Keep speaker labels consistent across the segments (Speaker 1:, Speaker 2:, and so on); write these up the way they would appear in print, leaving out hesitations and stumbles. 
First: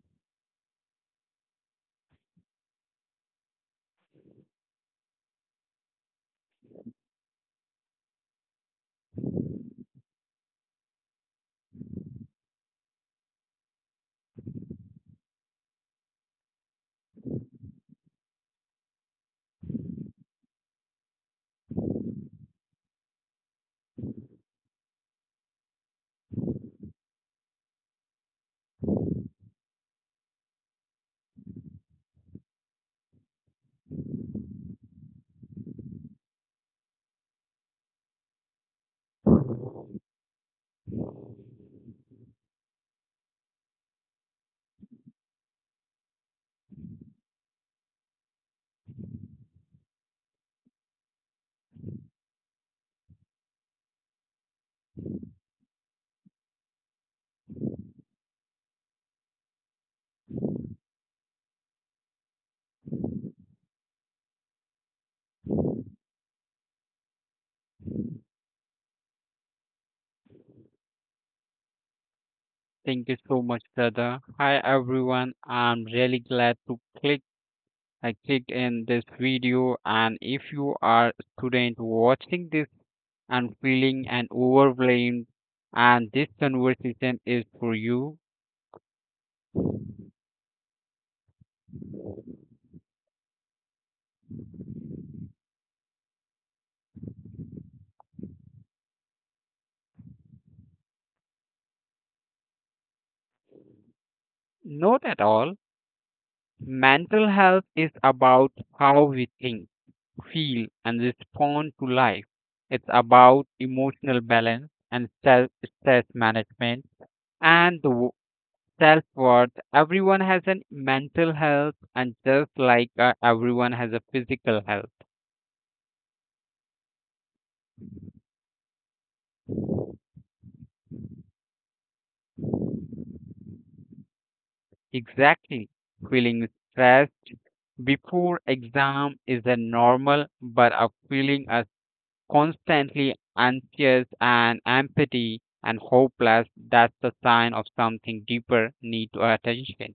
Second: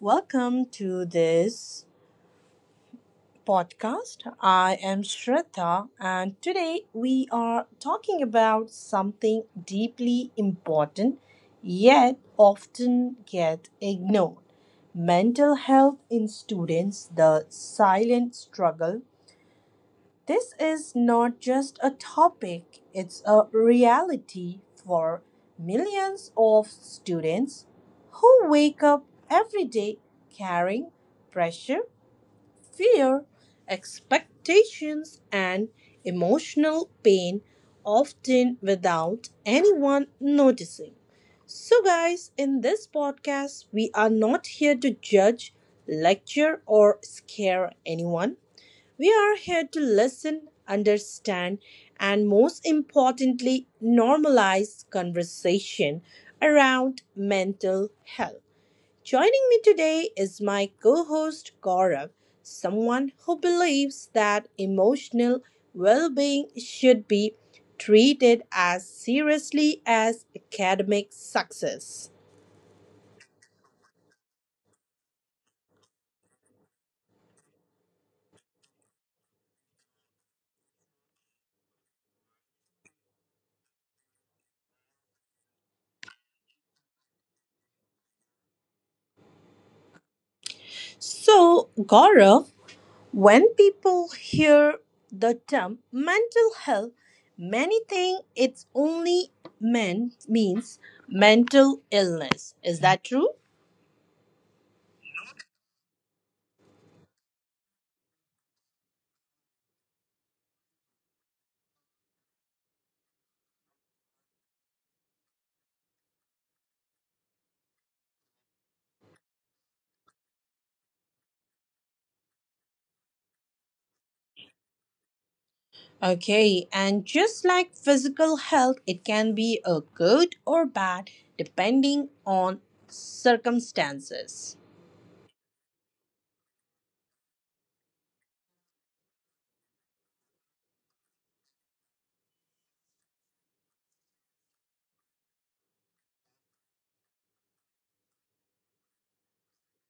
Speaker 1: welcome to this podcast. I am Shraddha, and today we are talking about something deeply important yet often get ignored: mental health in students, the silent struggle. This is not just a topic, it's a reality for millions of students who wake up every day carrying pressure, fear, expectations, and emotional pain, often without anyone noticing. So, guys, in this podcast, we are not here to judge, lecture, or scare anyone. We are here to listen, understand, and most importantly, normalize conversation around mental health. Joining me today is my co host Gaurav, someone who believes that emotional well being should be treated as seriously as academic success.
Speaker 2: Thank you so much, brother. Hi everyone. I'm really glad to clicked in this video, and if you are a student watching this and feeling and overwhelmed, and this conversation is for you.
Speaker 1: So, Gaurav, when people hear the term mental health, many think it's only men means mental illness. Is that true?
Speaker 2: Not at all. Mental health is about how we think, feel and respond to life. It's about emotional balance and self stress management and the self worth. Everyone has a mental health, and just like everyone has a physical health.
Speaker 1: Okay, and just like physical health, it can be a good or bad depending on circumstances.
Speaker 2: Exactly. Feeling stressed before exam is a normal, but a feeling as constantly anxious and empty and hopeless, that's the sign of something deeper need to attention.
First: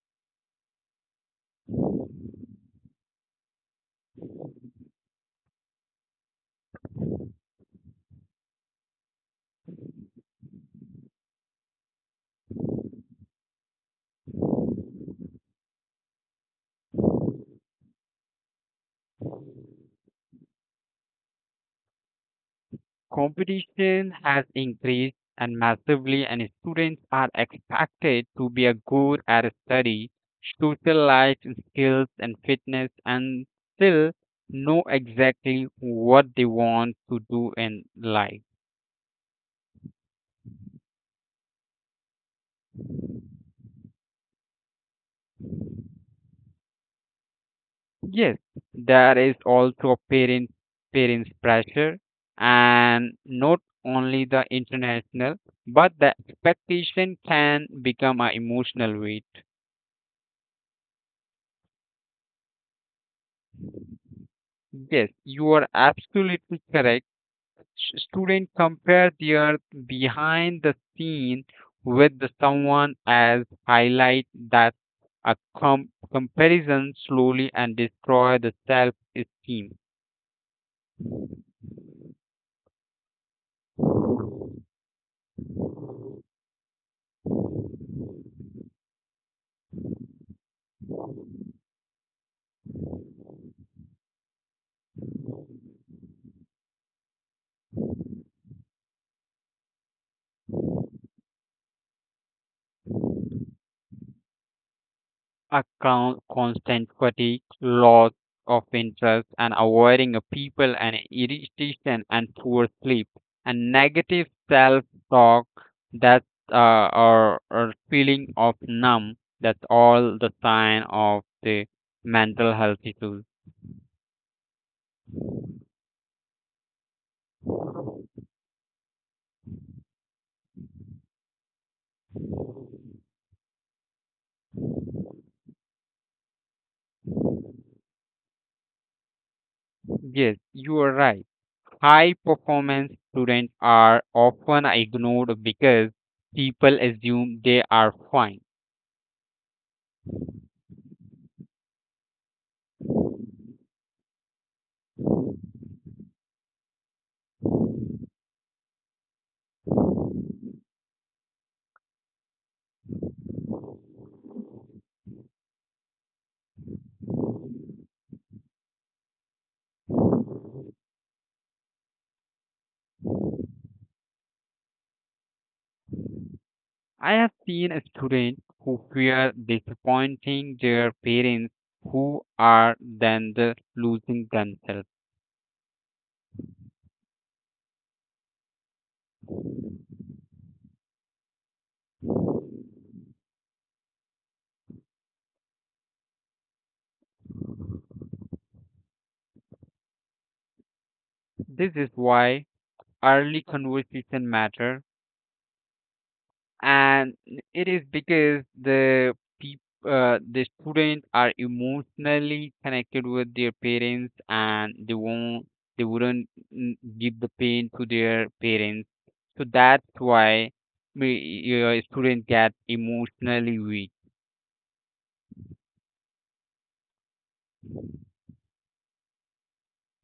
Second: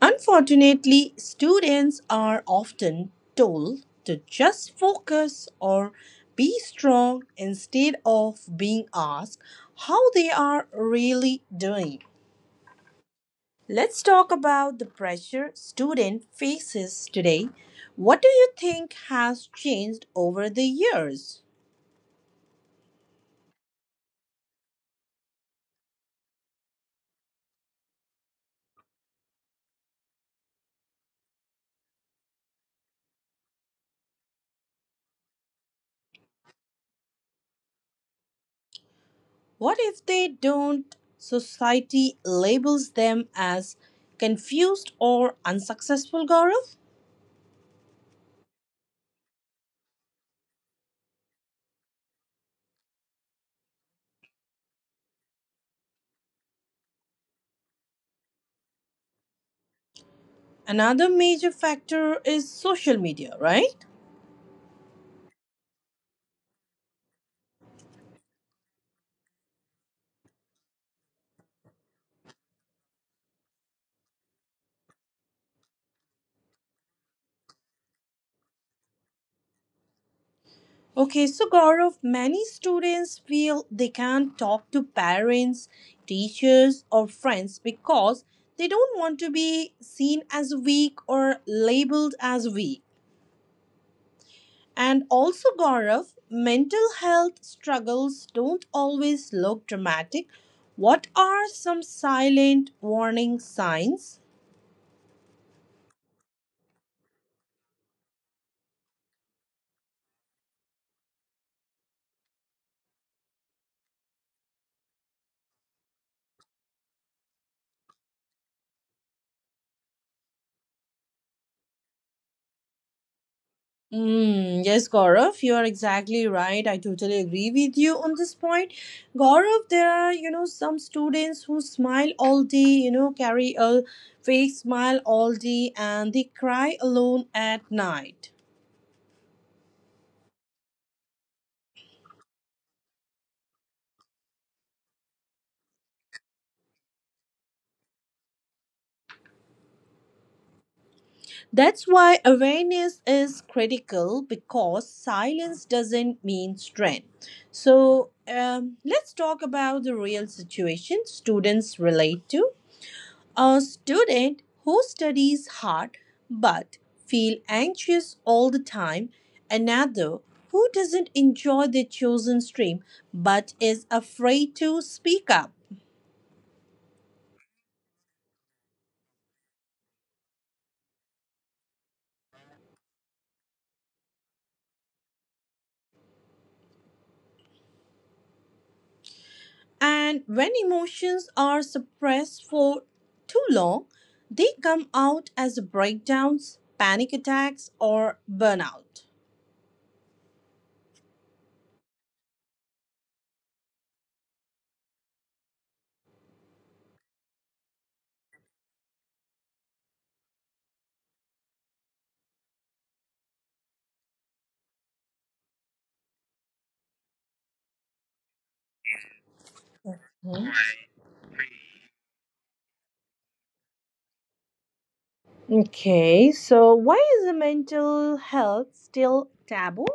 Speaker 1: Unfortunately, students are often told to just focus or be strong instead of being asked how they are really doing. Let's talk about the pressure student faces today. What do you think has changed over the years?
Speaker 2: Competition has increased and massively, and students are expected to be a good at study, social life skills, and fitness, and still know exactly what they want to do in life.
Speaker 1: What if they don't? Society labels them as confused or unsuccessful, Gaurav?
Speaker 2: Yes, there is also parents pressure, and not only the international, but the expectation can become an emotional weight.
Speaker 1: Another major factor is social media, right?
Speaker 2: Yes, you are absolutely correct. Student compare their behind the scene with the someone as highlight that a comparison slowly and destroy the self esteem.
Speaker 1: Okay, so Gaurav, many students feel they can't talk to parents, teachers, or friends because they don't want to be seen as weak or labeled as weak. And also, Gaurav, mental health struggles don't always look dramatic. What are some silent warning signs?
Speaker 2: Account constant fatigue, loss of interest, and avoiding of people and irritation and poor sleep and negative self-talk. That's or feeling of numb. That's all the sign of the mental health issues.
Speaker 1: Mm, yes, Gaurav, you are exactly right. I totally agree with you on this point. Gaurav, there are, some students who smile all day, carry a fake smile all day, and they cry alone at night.
Speaker 2: Yes, you are right. High performance students are often ignored because people assume they are fine.
Speaker 1: That's why awareness is critical because silence doesn't mean strength. So, let's talk about the real situation students relate to. A student who studies hard but feel anxious all the time, another who doesn't enjoy their chosen stream but is afraid to speak up.
Speaker 2: I have seen a student who fear disappointing their parents, who are then the losing themselves.
Speaker 1: And when emotions are suppressed for too long, they come out as breakdowns, panic attacks, or burnout.
Speaker 2: This is why early conversation matter, and it is because the the students are emotionally connected with their parents, and they won't they wouldn't give the pain to their parents. So that's why students get emotionally weak
Speaker 1: Okay, so why is the mental health still taboo,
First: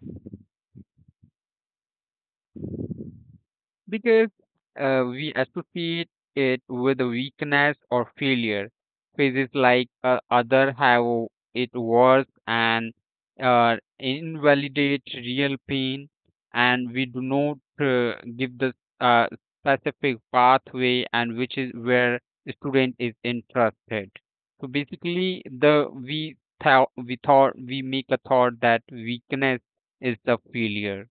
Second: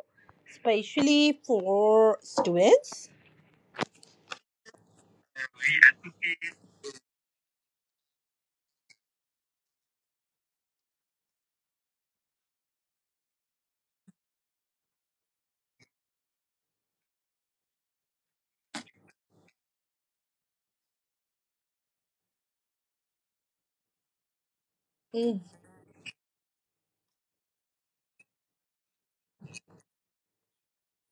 Speaker 1: especially for students?
Speaker 2: because we associate it with weakness or failure. Phases like other have it worse, and invalidate real pain, and we do not give the uh, specific pathway and which is where the student is interested. So
Speaker 1: Mm.
Speaker 2: basically, the we thought we thought we make a thought that weakness is the failure.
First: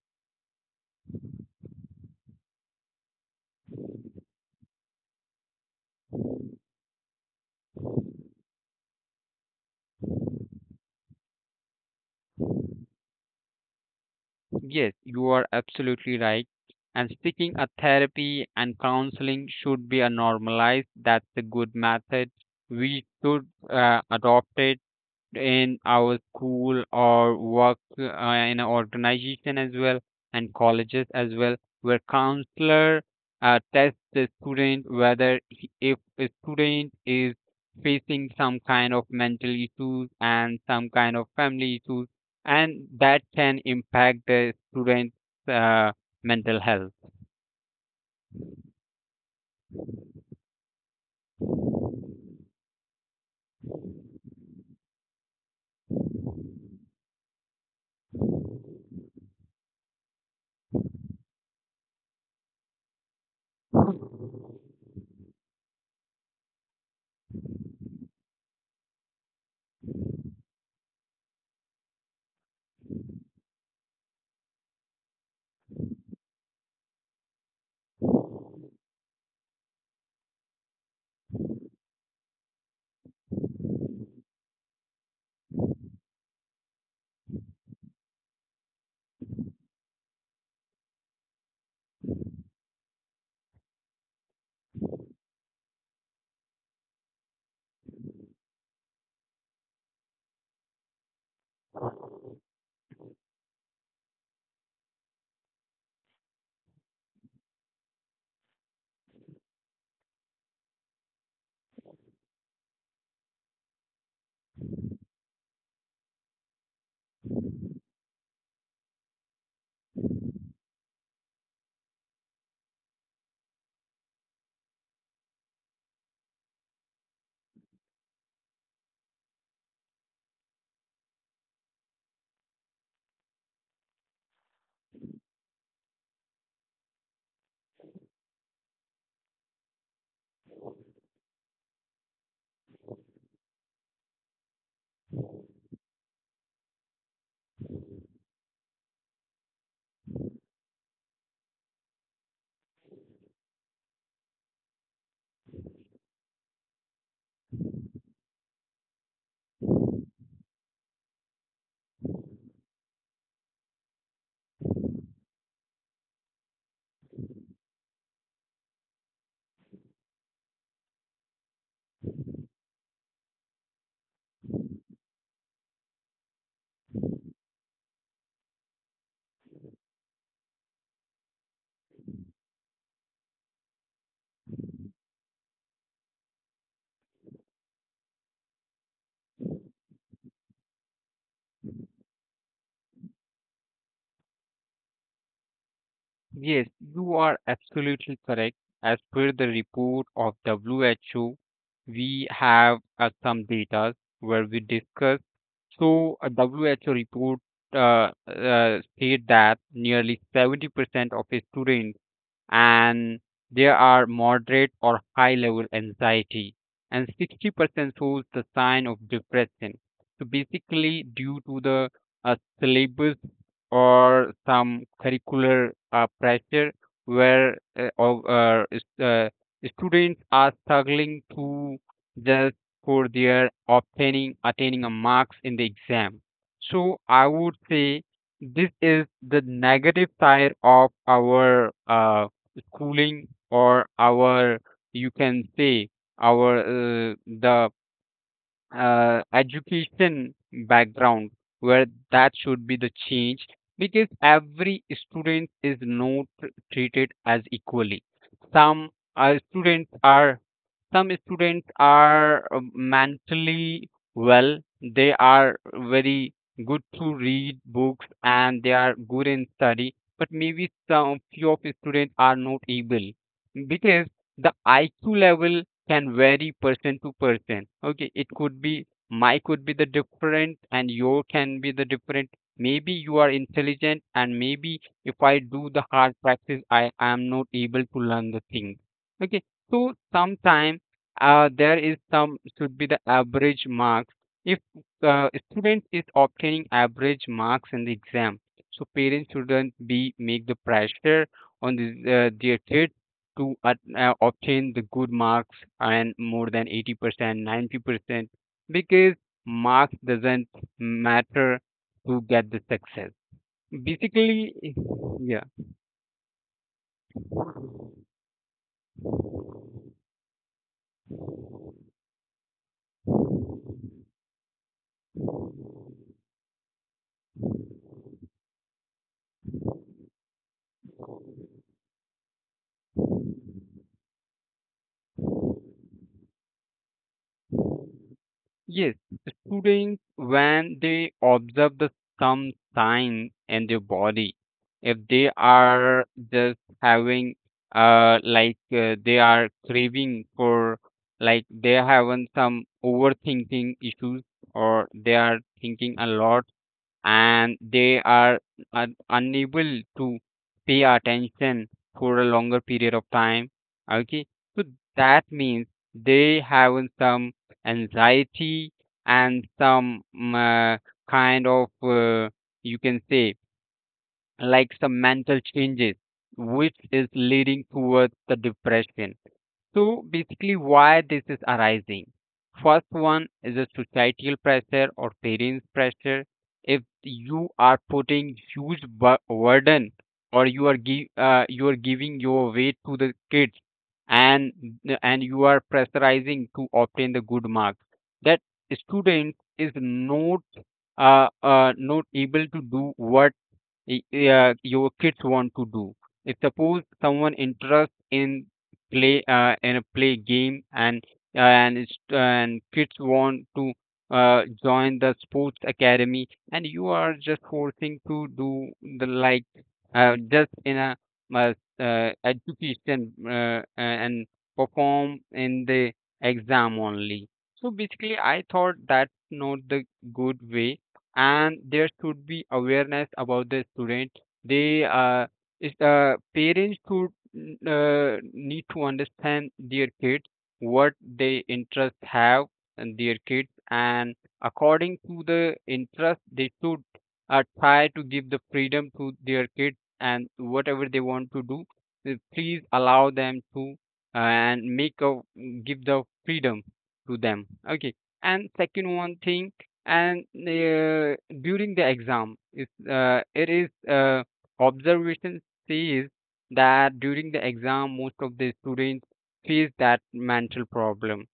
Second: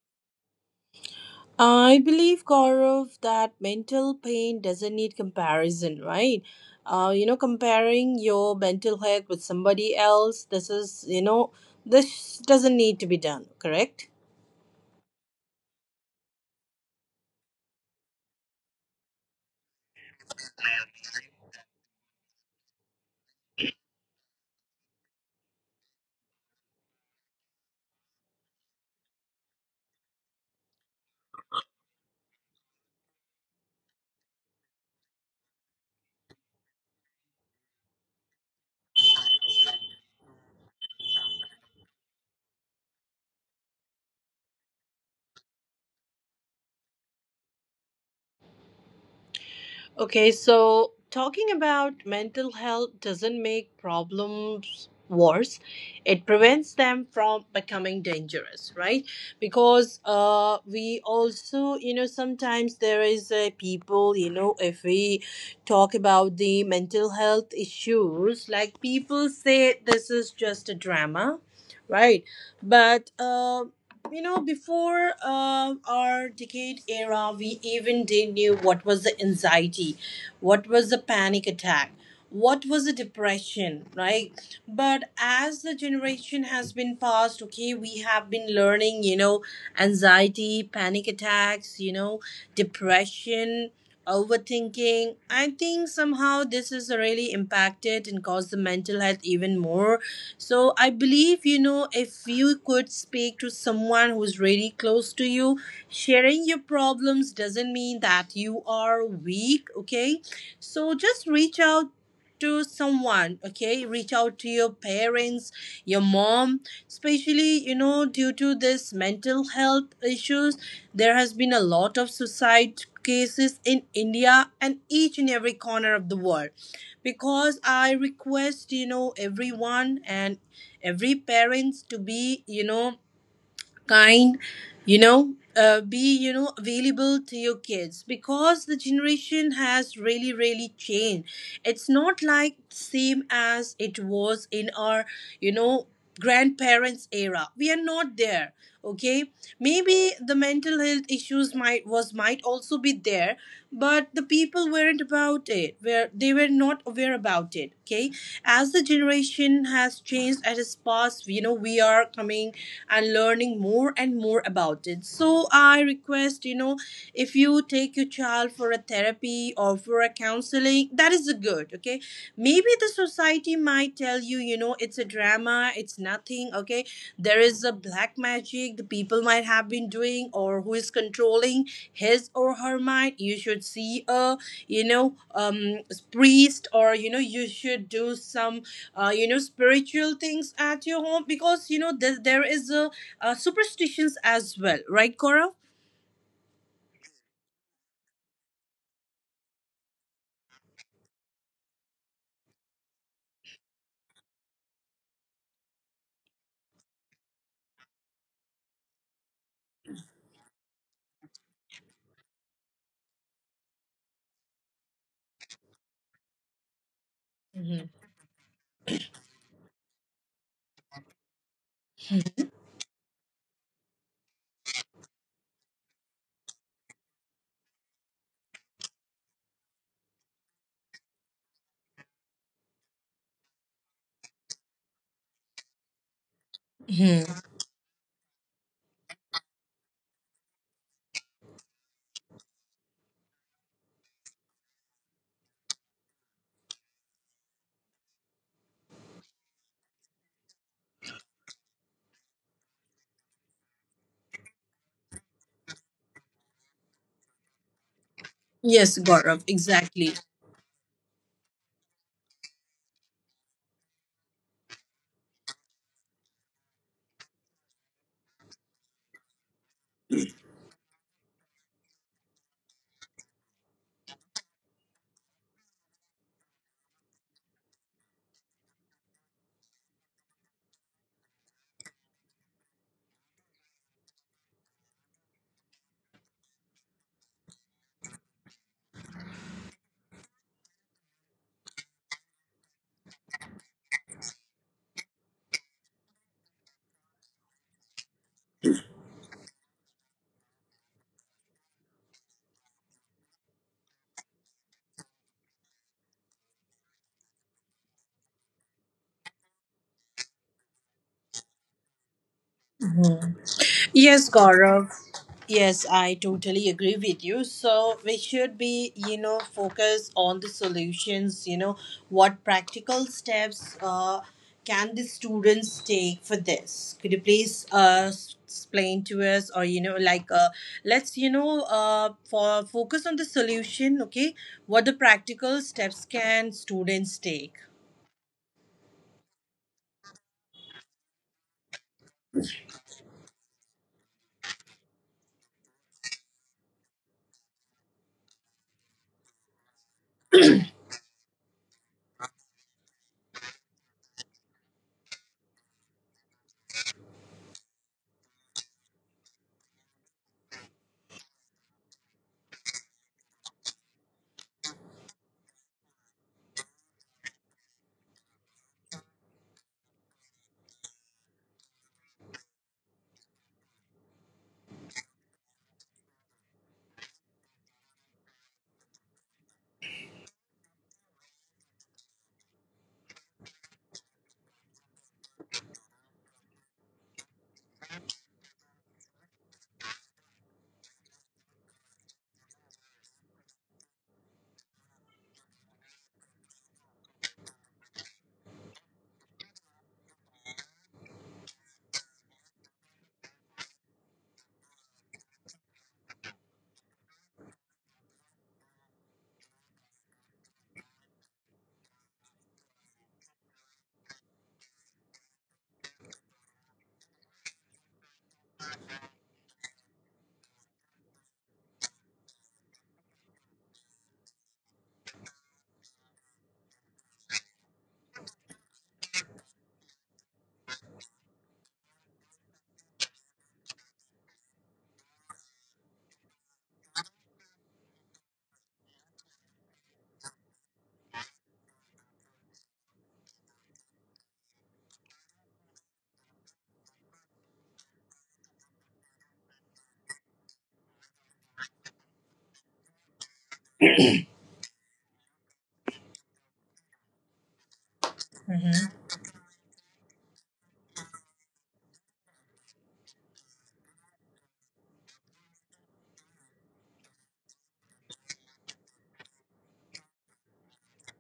Speaker 1: I believe, Gaurav, that mental pain doesn't need comparison, right? Comparing your mental health with somebody else, this is, this doesn't need to be done, correct?
Speaker 2: Yes, you are absolutely right. And seeking a therapy and counseling should be a normalized. That's a good method. We should adopt it in our school or work in an organization as well, and colleges as well, where counselor tests the student whether he, if a student is facing some kind of mental issues and some kind of family issues, and that can impact the student's uh, mental health.
Speaker 1: Okay, so talking about mental health doesn't make problems worse. It prevents them from becoming dangerous, right? Because we also, sometimes there is people, if we talk about the mental health issues, like people say this is just a drama, right? But before our decade era, we even did not knew what was the anxiety, what was the panic attack, what was the depression, right? But as the generation has been passed, okay, we have been learning, anxiety, panic attacks, depression. Overthinking, I think somehow this is really impacted and caused the mental health even more, so I believe, if you could speak to someone who's really close to you, sharing your problems doesn't mean that you are weak, okay? So just reach out to someone, okay, reach out to your parents, your mom, especially. Due to this mental health issues there has been a lot of suicide cases in India and each and every corner of the world. Because I request, everyone and every parents to be, kind, be, available to your kids because the generation has really really changed. It's not like same as it was in our, you know grandparents era. We are not there, okay. Maybe the mental health issues might also be there, but the people weren't ignorant about it where they were not aware about it, okay. As the generation has changed, as has passed, we are coming and learning more and more about it. So I request, if you take your child for a therapy or for a counseling, that is a good, okay. Maybe the society might tell you, you know it's a drag drama, it's nothing, okay. There is a black magic the people might have been doing, or who is controlling his or her mind, you should see a, you know um priest, or you should do some spiritual things at your home because there is a, superstitions as well, right, Gaurav?
Speaker 2: Yes, you are absolutely correct. As per the report of WHO, we have some data where we discuss. So, a WHO report state that nearly 70% of students and there are moderate or high level anxiety, and 60% shows the sign of depression. So basically, due to the syllabus or some curricular pressure where students are struggling to just for their obtaining attaining a marks in the exam. So I
Speaker 1: Hmm.
Speaker 2: would say this is the negative side of our cooling or our, you can say, our the education background, where that should be the change, because every student is not treated as equally. some
Speaker 1: Yes,
Speaker 2: uh,
Speaker 1: Gaurav,
Speaker 2: students
Speaker 1: exactly.
Speaker 2: are some students are mentally well. They are very good to read books and they are good in study, but maybe some few of the students are not able because the IQ level can vary person to person. Okay, it could be my could be the different and your can be the different. Maybe you are intelligent and maybe if I do the hard practice, I am not able to learn the thing. Okay, so sometime there is some should be the average marks. If student is obtaining average marks in the exam, so parents shouldn't be make the pressure on the, their kids to obtain the good marks and more than 80%, 90%, because marks doesn't matter to get the success.
Speaker 1: Yes,
Speaker 2: Basically,
Speaker 1: Gaurav.
Speaker 2: yeah.
Speaker 1: Yes, I totally agree with you. So we should be, focus on the solutions. What practical steps can the students take for this? Could you please explain to us, or, like let's, for focus on the solution, okay? What the practical steps can students take?
Speaker 2: Yes, students when they observe the some sign in their body, if they are just having they are craving for, like they having some overthinking issues or they are thinking a lot and they are unable to pay attention for a longer period of time. Okay, so that means they have some anxiety and some kind of, you can say, like some mental changes which is leading towards the depression. So basically, why this is arising? First one is a societal pressure or parents' pressure. If you are putting huge burden, or you are give you are giving your weight to the kids, and and you are pressurizing to obtain the good marks, that student is not not able to do what y- your kids want to do. If suppose someone interest in play game, and it's, and kids want to join the sports academy, and you are just forcing to do the like just in a uh, education and perform in the exam only. So basically, I thought that's not the good way, and there should be awareness about the student. They is parents should need to understand their kids, what they interest have and their kids, and according to the interest they should try to give the freedom to their kids, and whatever they want to do, please allow them to and make a give the freedom to them. Okay, and second one thing, and during the exam, it is uh, observation sees that during the exam, most of the students face that mental problem,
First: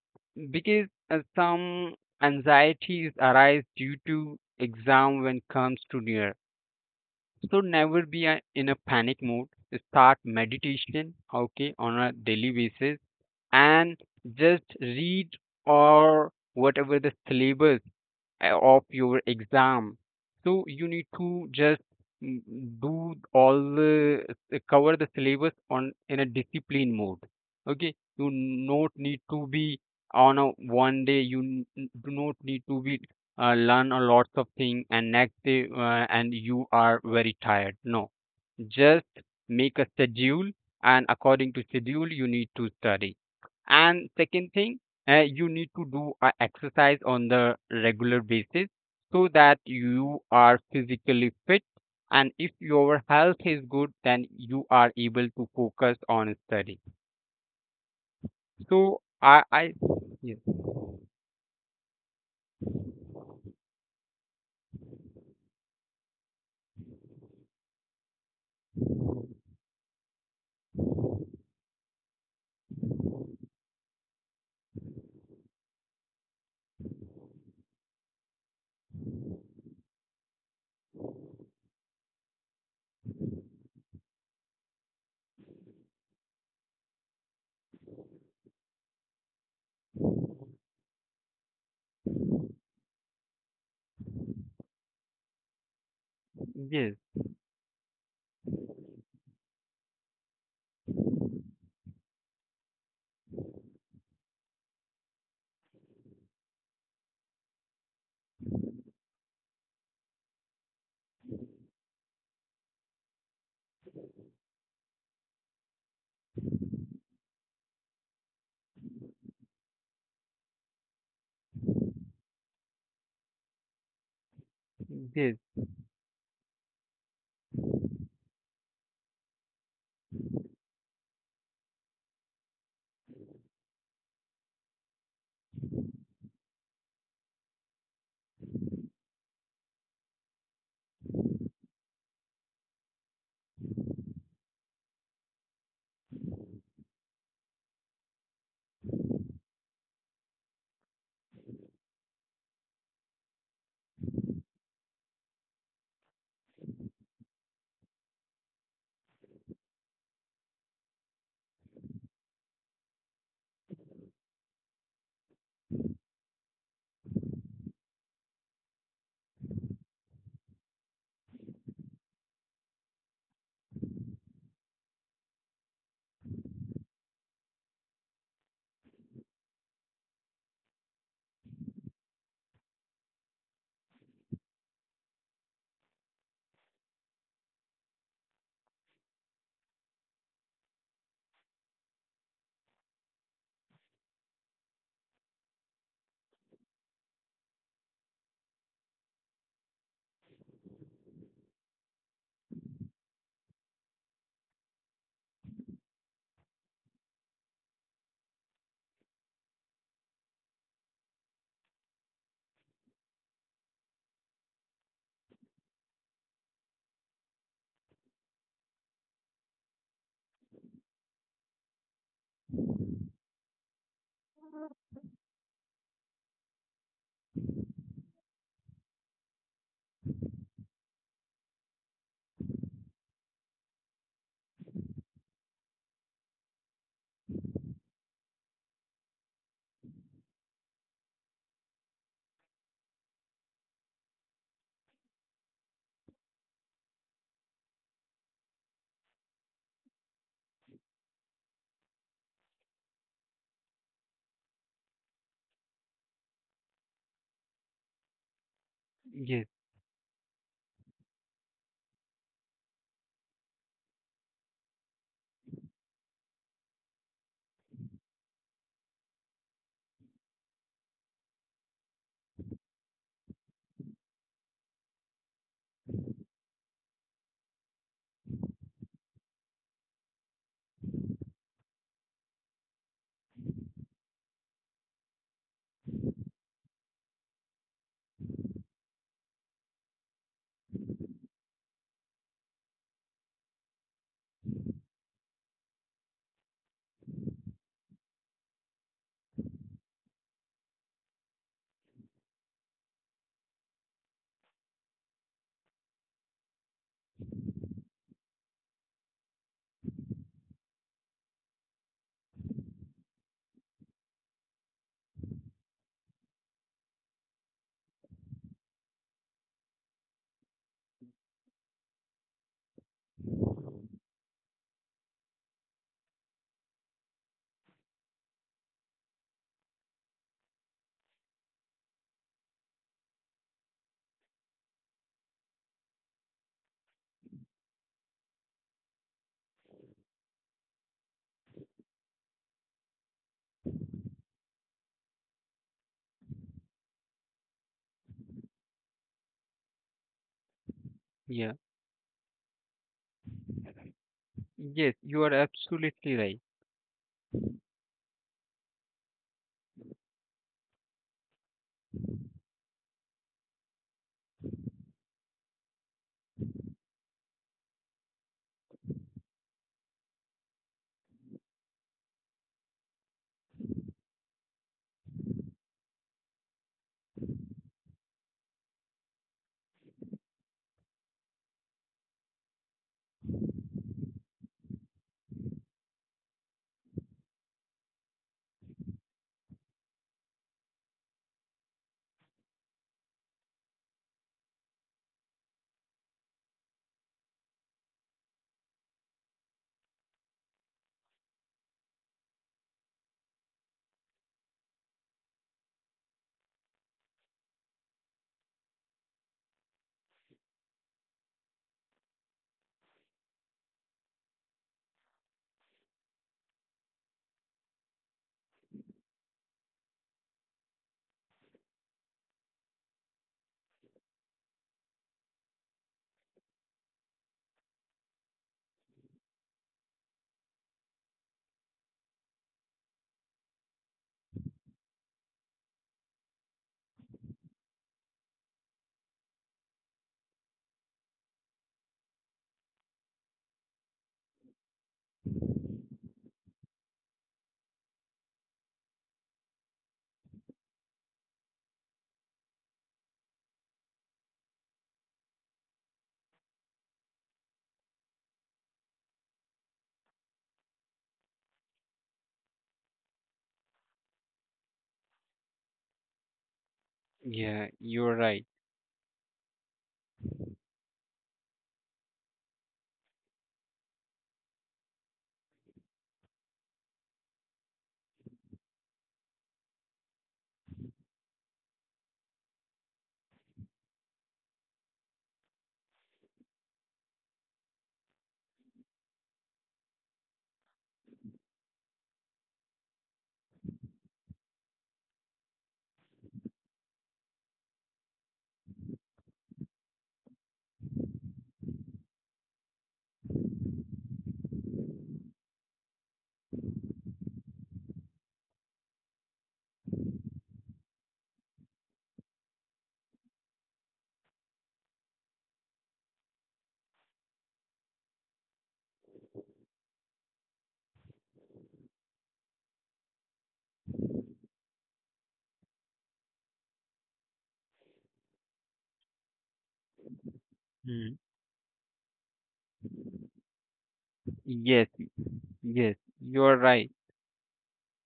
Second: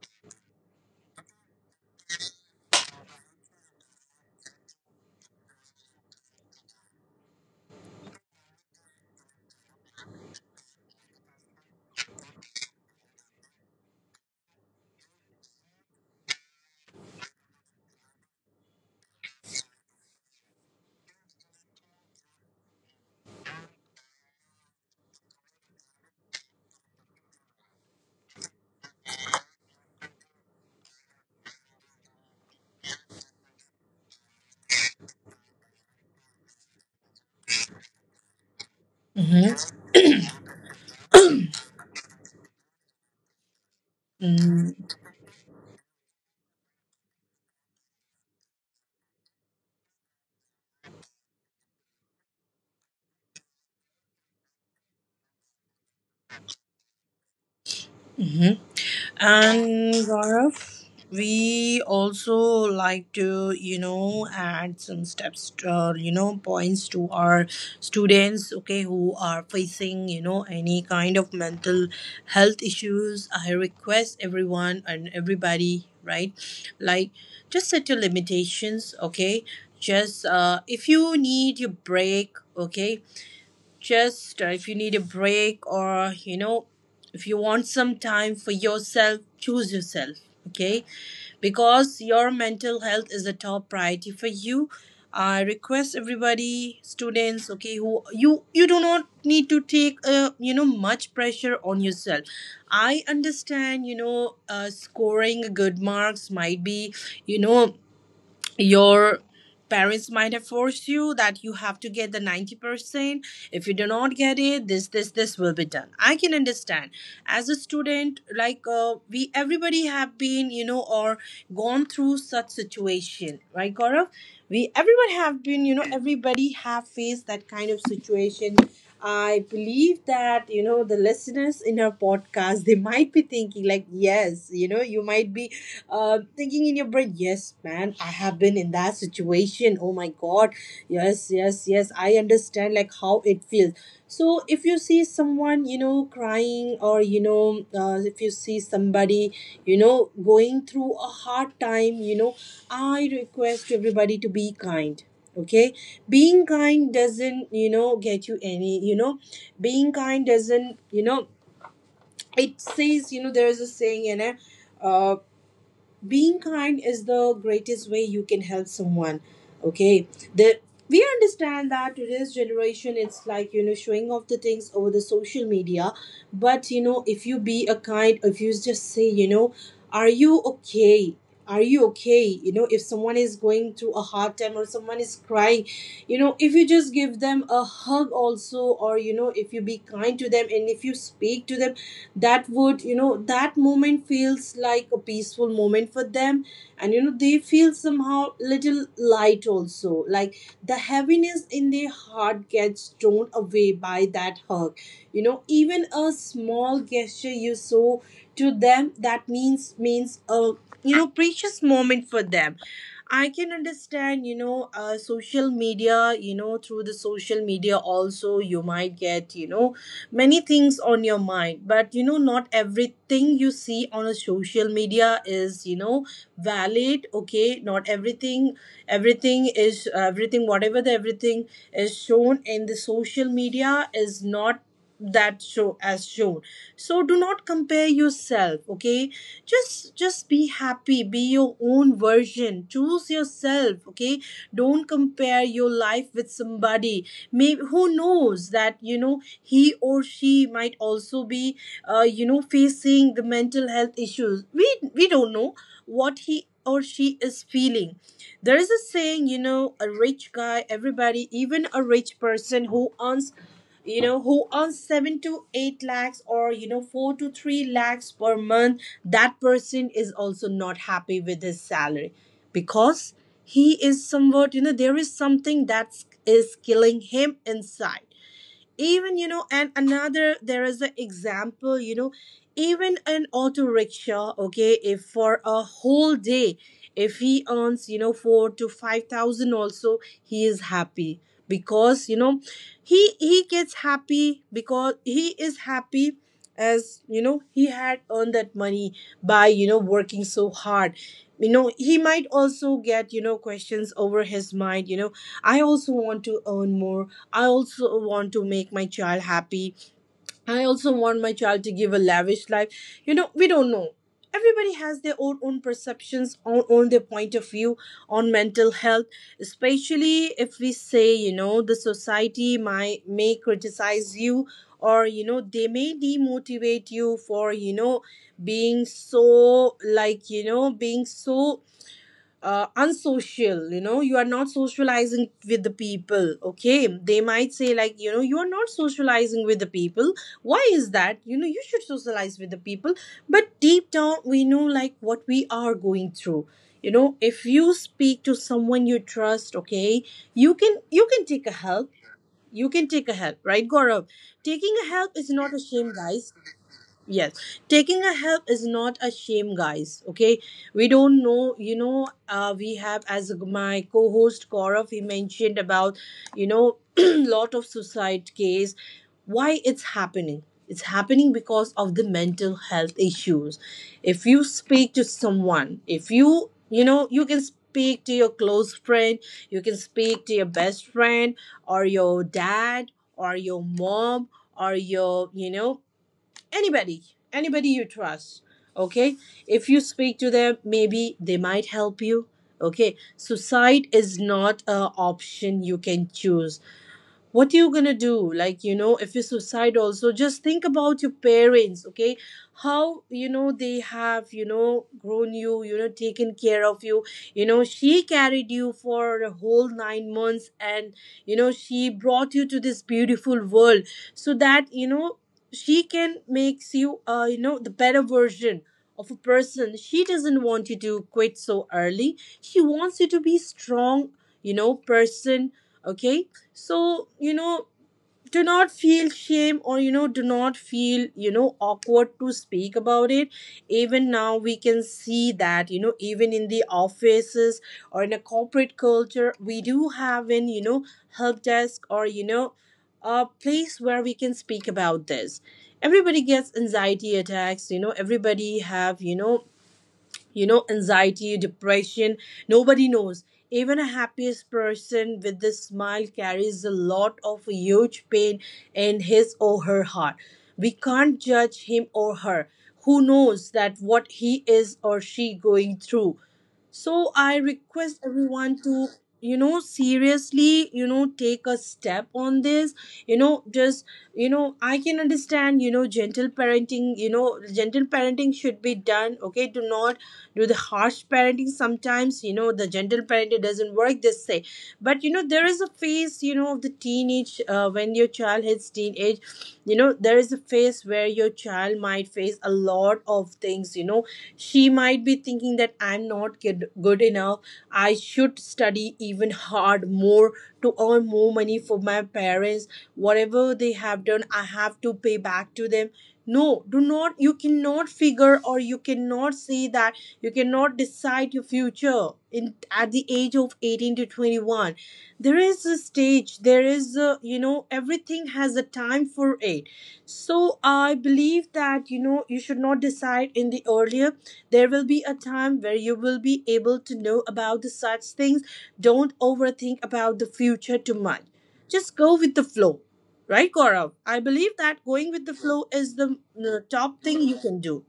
Speaker 2: because some anxieties arise due to exam when comes to near. So never be a, in a panic mode. Start meditation, okay, on a daily basis, and just read or whatever the syllabus of your exam. So you need to just mm, do all the cover the syllabus on in a discipline mode. Okay, you not need to be on a one day. You do not need to be learn a lots of thing and next day and you are very tired. No, just make a schedule, and according to schedule you need to study. And second
Speaker 1: Mm-hmm.
Speaker 2: thing, you need to do a exercise on the regular basis, so that you are physically fit. And if your health is good, then you are able to focus on study. So I
Speaker 1: And
Speaker 2: yes,
Speaker 1: Gaurav, we also like to, add some steps, or points to our students, okay, who are facing, any kind of mental health issues. I request everyone and everybody, right, like just set your limitations, okay. Just if you need your break, okay, just if you need a break, or if you want some time for yourself, choose yourself, okay, because your mental health is a top priority for you. I request everybody,
Speaker 2: yes,
Speaker 1: students, okay, who you do not need to take, much pressure on yourself. I understand, scoring good marks might be, you know your parents might have forced you that you have to get the 90%. If you do not get it, this will be done, I can understand. As a student, like we, everybody have been, or gone through such situation, right, Gaurav? We, everyone
Speaker 2: yes,
Speaker 1: have been, everybody have faced that kind of situation. I believe that the listeners in our podcast, they might be thinking, like, yes, you might be, thinking in your brain, yes, man, I have been in that situation, oh my god, yes, yes, yes, I understand like how it feels. So if you see someone, crying or, if you see somebody, going through a hard time, I request everybody to be kind, okay. Being kind doesn't, get you any, being kind doesn't, it says, there's a saying in it, uh being kind is the greatest way you can help someone, okay. The we understand that today's generation, it's like, showing off the things over the social media. But, if you be a kind, if you just say, are you okay, are you okay? If someone is going through a hard time or someone is crying, if you just give them a hug also, or, if you be kind to them and if you speak to them, that would, that moment feels like a peaceful moment for them. And, they feel somehow little light also, like the heaviness in their heart gets torn away by that hug. Even a small gesture you saw to them, that means a, precious moment for them. I can understand, social media, through the social media also you might get, many things on your mind. But, not everything you see on a social media is, valid, okay. Not everything, everything is everything, whatever the everything is shown in the social media is not that show as shown. So do not compare yourself, okay. Just be happy, be your own version, choose yourself, okay. Don't compare your life with somebody. Maybe who knows that, he or she might also be, facing the mental health issues. We don't know what he or she is feeling. There is a saying,
Speaker 2: yes,
Speaker 1: a rich guy, everybody, even a rich person who earns, who earns 7 to 8 lakhs or, 4 to 3 lakhs per month, that person is also not happy with his salary, because he is somewhat, there is something that is killing him inside, even. And another, there is an example, even an auto rickshaw, okay, if for a whole day if he earns, 4 to 5 thousand also, he is happy, because, he gets happy because he is happy, as he had earned that money by, working so hard. He might also get, questions over his mind, I also want to earn more. I also want to make my child happy. I also want my child to give a lavish life. We don't know. Everybody has their own perceptions, on their point of view on mental health, especially if we say, the society might may criticize you, or they may demotivate you for being so unsocial. You are not socializing with the people. Okay, they might say, like, you are not socializing with the people. Why is that? You should socialize with the people. But deep down we know like what we are going through. If you speak to someone you trust, okay, you can
Speaker 2: yeah,
Speaker 1: take a help. You can take a help, right, Gaurav? Taking
Speaker 2: yes.
Speaker 1: a help
Speaker 2: You are
Speaker 1: is not a shame,
Speaker 2: absolutely
Speaker 1: guys.
Speaker 2: right.
Speaker 1: Yes, taking a help is not a shame, guys. Okay, we don't know. We have, as my co-host Gaurav, he mentioned about, lot of suicide case. Why it's happening? It's happening because of the mental health issues. If you speak to someone, if you can speak to your close friend, you can speak to your best friend, or your dad or your mom, or your, you know anybody anybody you trust. Okay, if you speak to them, maybe they might help you. Okay, suicide is not a option you can choose. What you gonna do? Like, if you're suicidal, so just think about your parents. Okay, how they have grown you, you know taken care of you. You know she carried you for a whole 9 months, and she brought you to this beautiful world, so that she can makes you you know the better version of a person. She doesn't want you to quit so early. She wants you to be strong person. Okay, so do not feel shame, or do not feel awkward to speak about it. Even now we can see that even in the offices or in a corporate culture, we do have an help desk, or a place where we can speak about this. Everybody gets anxiety attacks. Everybody have anxiety, depression. Nobody knows. Even a happiest person with this smile carries a lot of huge pain in his or her heart. We can't judge him or her. Who knows that what he is or she going through? So I
Speaker 2: Yeah,
Speaker 1: request
Speaker 2: you're right.
Speaker 1: everyone to seriously take a step on this. You know just you know I can understand, gentle parenting should be done. Okay, do not do the harsh parenting. Sometimes the gentle parenting doesn't work, they say. But there is a phase, of the teenage, when your child hits teenage. There is a phase place where your child might face a lot of things. She might be thinking that I'm not good enough. I should study even hard more to earn more money for my parents. Whatever they have done, I have to pay back to them. No, do not you cannot figure, or you cannot say that you cannot decide your future in at the age of 18 to 21. There is a stage. There is a you know Everything has a time for it. So I believe that you should not decide in the earlier. There will be a time where you will be able to know about the such things. Don't overthink about the future too
Speaker 2: Hmm.
Speaker 1: much. Just go with the flow, right, Gaurav? I believe
Speaker 2: Yes,
Speaker 1: that going with the flow
Speaker 2: yes,
Speaker 1: is the
Speaker 2: you're right.
Speaker 1: top thing you can do.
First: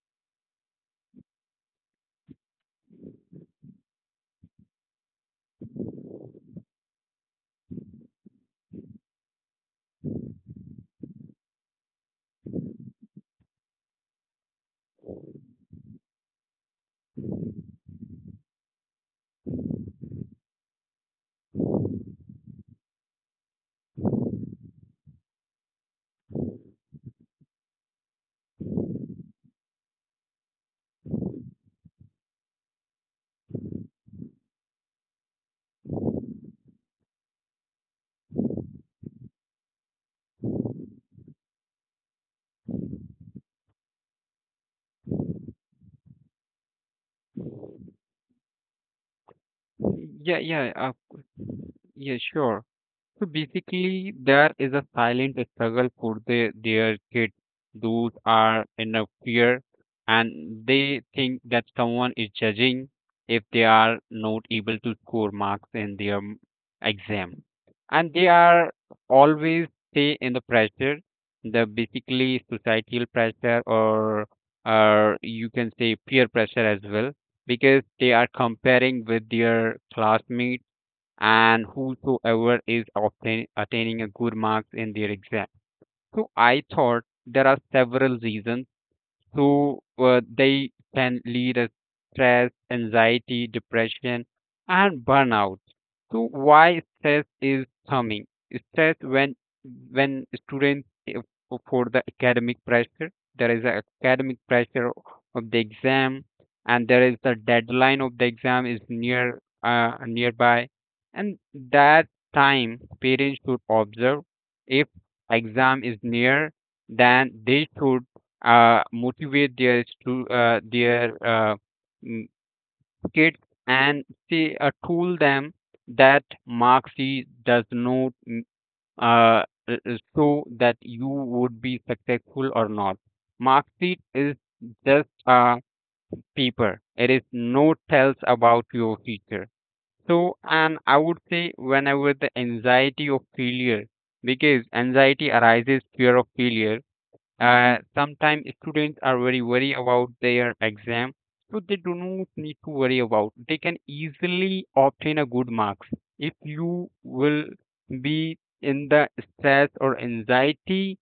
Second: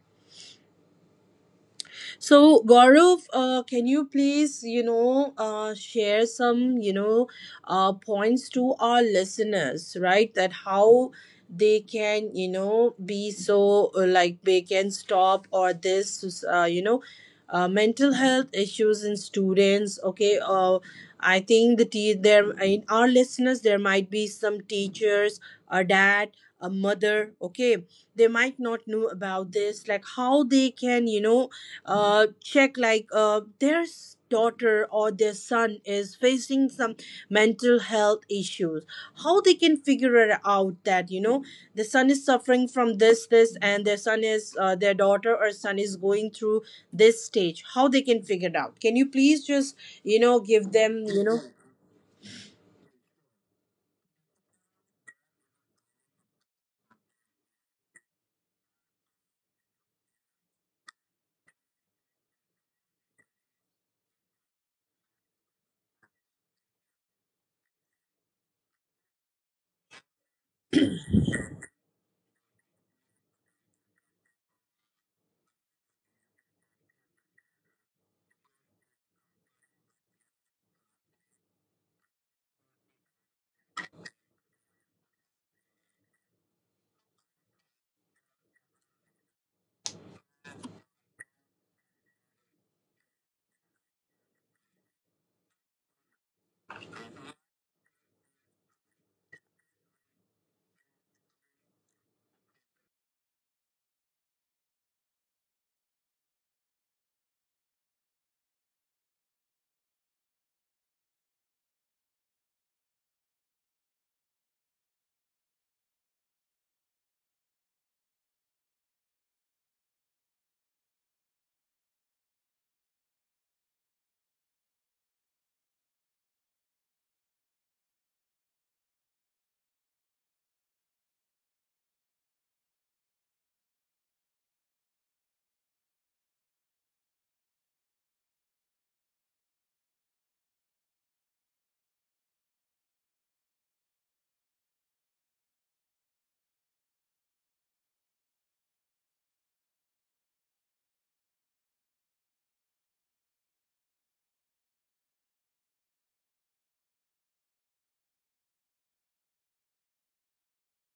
Speaker 1: So, Gaurav, can you please, share some, points to our listeners, right? That how they can, be so, like, they can stop or this, mental health issues in students. Okay, I think there in our listeners there might be some teachers, a dad, a mother. Okay, they might not know about this, like how they can, check, like daughter or their son is facing some mental health issues. How they can figure it out that the son is suffering from this, and their daughter or son is going through this stage. How they can figure it out? Can you please just
Speaker 2: Yeah, yeah,
Speaker 1: give them you know
Speaker 2: yeah, sure. So basically, there is a silent struggle for the, their kids. Those are in a fear, and they think that someone is judging if they are not able to score marks in their exam. And they are always stay in the pressure, the basically societal pressure, or you can say peer pressure as well, because they are comparing with their classmates and whosoever is attaining a good marks in their exam. So I thought there are several reasons, so they can lead us stress, anxiety, depression, and burnout. So why stress is coming? Stress when students uh, for the academic pressure, there is a academic pressure of the exam, and there is the deadline of the exam is near nearby, and that time parents should observe, if exam is near then they should motivate their their mm, kids and say tool them that mark sheet does not uh, show that you would be successful or not. Mark sheet is just a paper. It is no tells about your future. So, and I would say whenever the anxiety of failure, because anxiety arises fear of failure, sometimes students are very worried about their exam, so they do not need to worry about they can easily obtain a good marks. If you will be in the stress or anxiety,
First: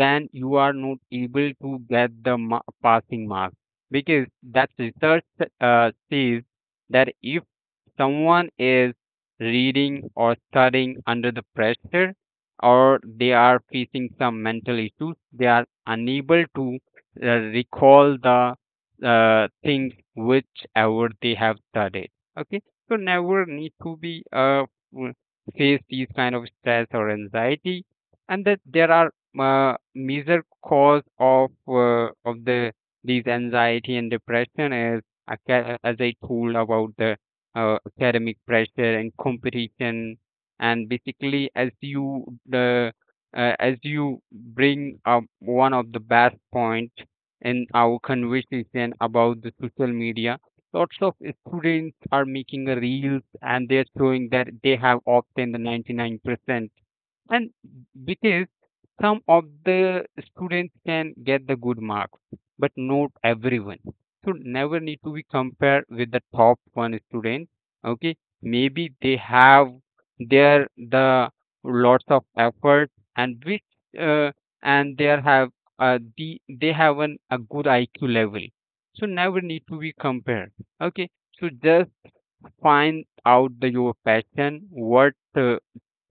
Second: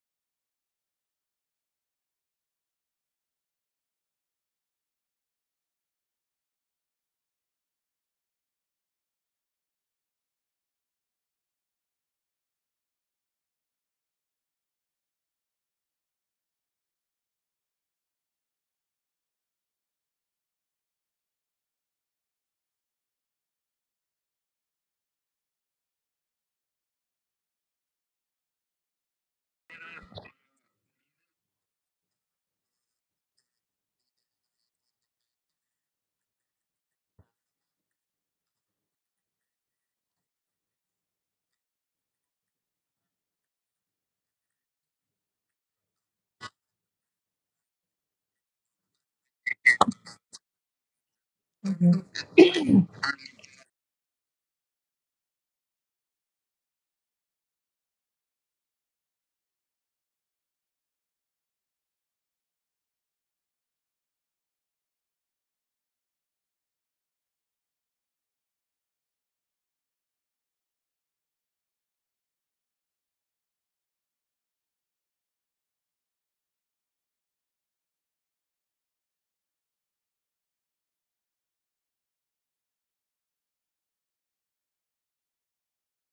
Speaker 2: then you are not able to get the passing mark, because that research says that if someone is reading or studying under the pressure or they are facing some mental issues, they are unable to uh, recall the things whichever they have studied. Okay, so never need to be w- face these kind of stress or anxiety. And that there are major cause of the these anxiety and depression is as I told about the academic pressure and competition. And basically, as you the as you bring up one of the best point in our conversation about the social media, lots of students are making a reels, and they're showing that they have obtained the 99%. And because some of the students can get the good marks, but not everyone. So never need to be compared with the top one student. Okay, maybe they have their the lots of effort and which uh, and they are have the they have an a good IQ level. So never need to be compared. Okay, so just find out the, your passion, what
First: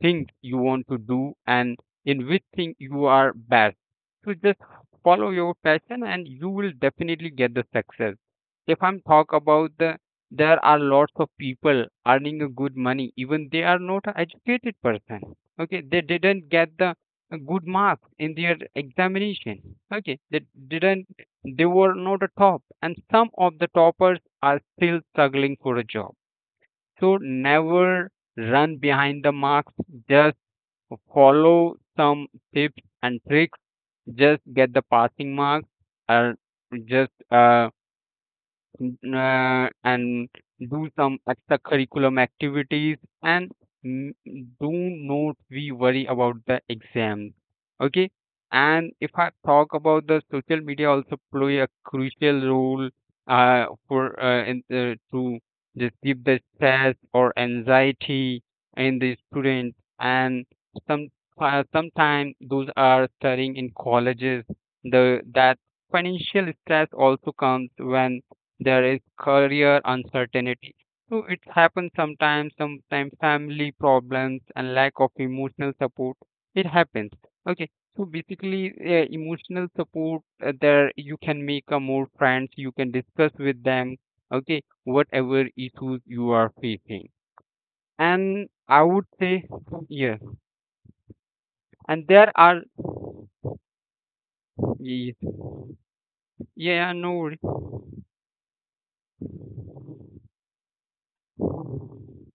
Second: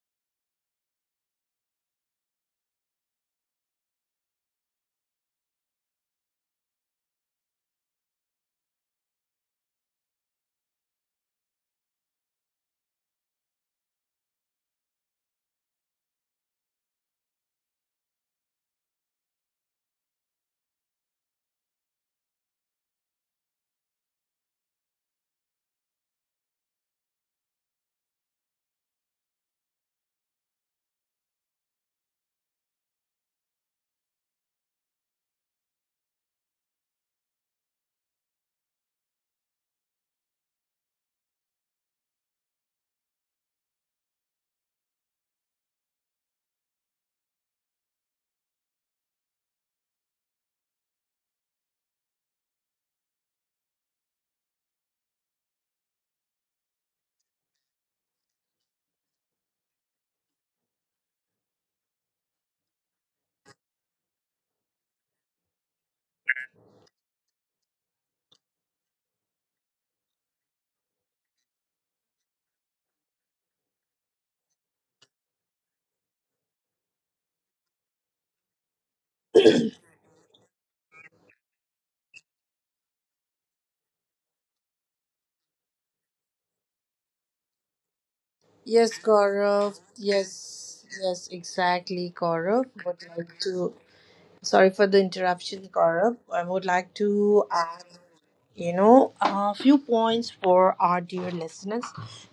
Speaker 2: things you want to do, and in which thing you are best. So just follow your passion, and you will definitely get the success. If I'm talk about the, there are lots of people earning a good money, even they are not a educated person. Okay, they didn't get the good marks in their examination. Okay, they didn't, they were not a top, and some of the toppers are still struggling for a job. So never run behind the marks, just follow some tips and tricks, just get the passing marks, or just N and do some extracurriculum activities and n do not we worry about the exams. Okay. And if I talk about the social media also play a crucial role to just give the stress or anxiety in the student, and some sometimes those are studying in colleges, the that financial stress also comes when there is career uncertainty. So it happens sometimes, sometimes family problems and lack of emotional support. It happens. Okay. So basically, emotional support there you can make a more friends. You can discuss with them. Okay, whatever issues you are facing. And I
Speaker 1: Yes,
Speaker 2: would say,
Speaker 1: Gaurav.
Speaker 2: yes.
Speaker 1: Yes, yes,
Speaker 2: And
Speaker 1: exactly,
Speaker 2: there are,
Speaker 1: Gaurav. Would like to— sorry for the
Speaker 2: yes,
Speaker 1: interruption, Gaurav. I would
Speaker 2: yeah,
Speaker 1: like
Speaker 2: no.
Speaker 1: to add, a few points for our dear listeners.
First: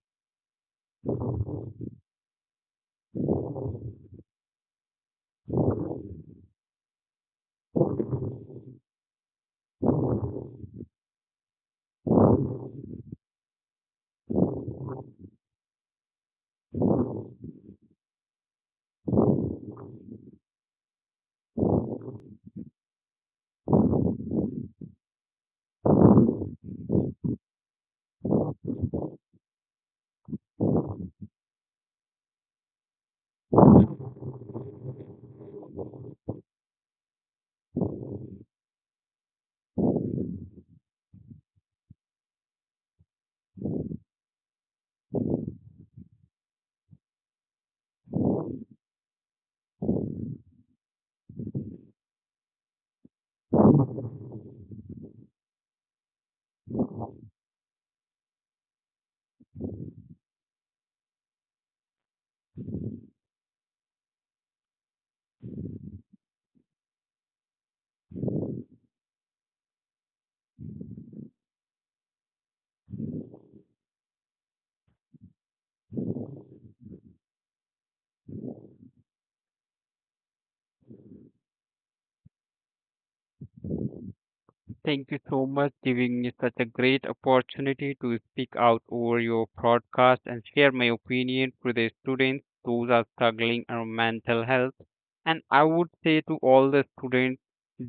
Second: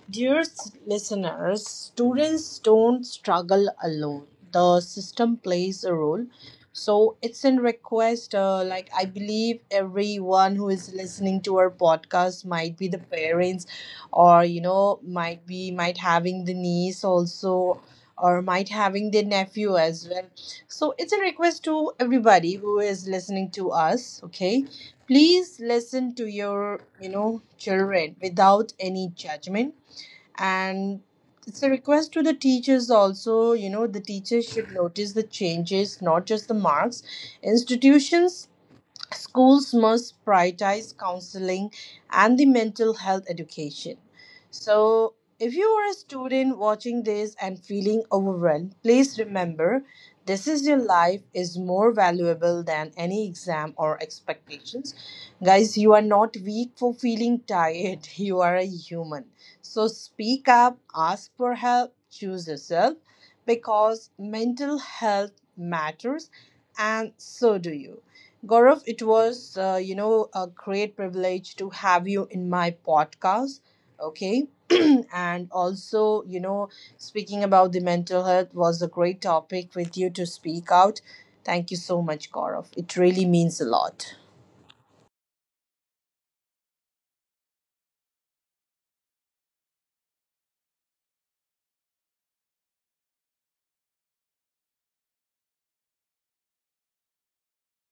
Speaker 1: Dear listeners, students don't struggle alone. The system plays a role. So it's in request. Like, I believe everyone who is listening to our podcast might be the parents, or might having the niece also, or might having the nephew as well. So it's a request to everybody who is listening to us, okay? Please listen to your, children without any judgment, and it's a request to the teachers also. The teachers should notice the changes, not just the marks. Institutions, schools must prioritize counseling and the mental health education. So, if you are a student watching this and feeling overwhelmed, please remember this is your life is more valuable than any exam or expectations. Guys, you are not weak for feeling tired. You are a human. So speak up, ask for help, choose yourself, because mental health matters, and so do you. Gaurav, it was, a great privilege to have you in my podcast. Okay. And also, speaking about the mental health was a great topic with you to speak out. Thank you so much, Gaurav. It really means a lot.
Speaker 2: Thank you so much giving me such a great opportunity to speak out over your podcast and share my opinion to the students those are struggling around mental health. And I would say to all the students,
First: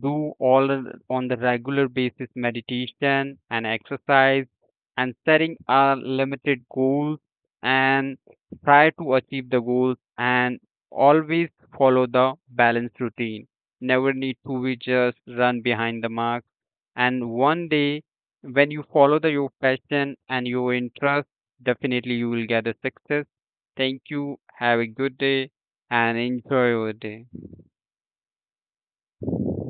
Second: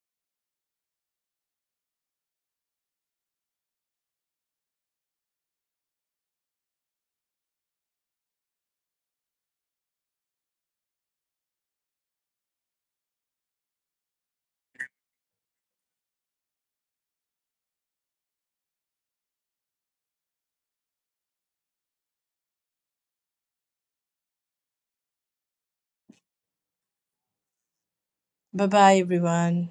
Speaker 2: do on the regular basis meditation and exercise, and setting a limited goals, and try to achieve the goals, and always follow the balanced routine. Never need to be just run behind the mark, and one day when you follow the your passion and your interest, definitely you will get a success. Thank you, have a good day and enjoy your day.
Speaker 1: Bye bye, everyone.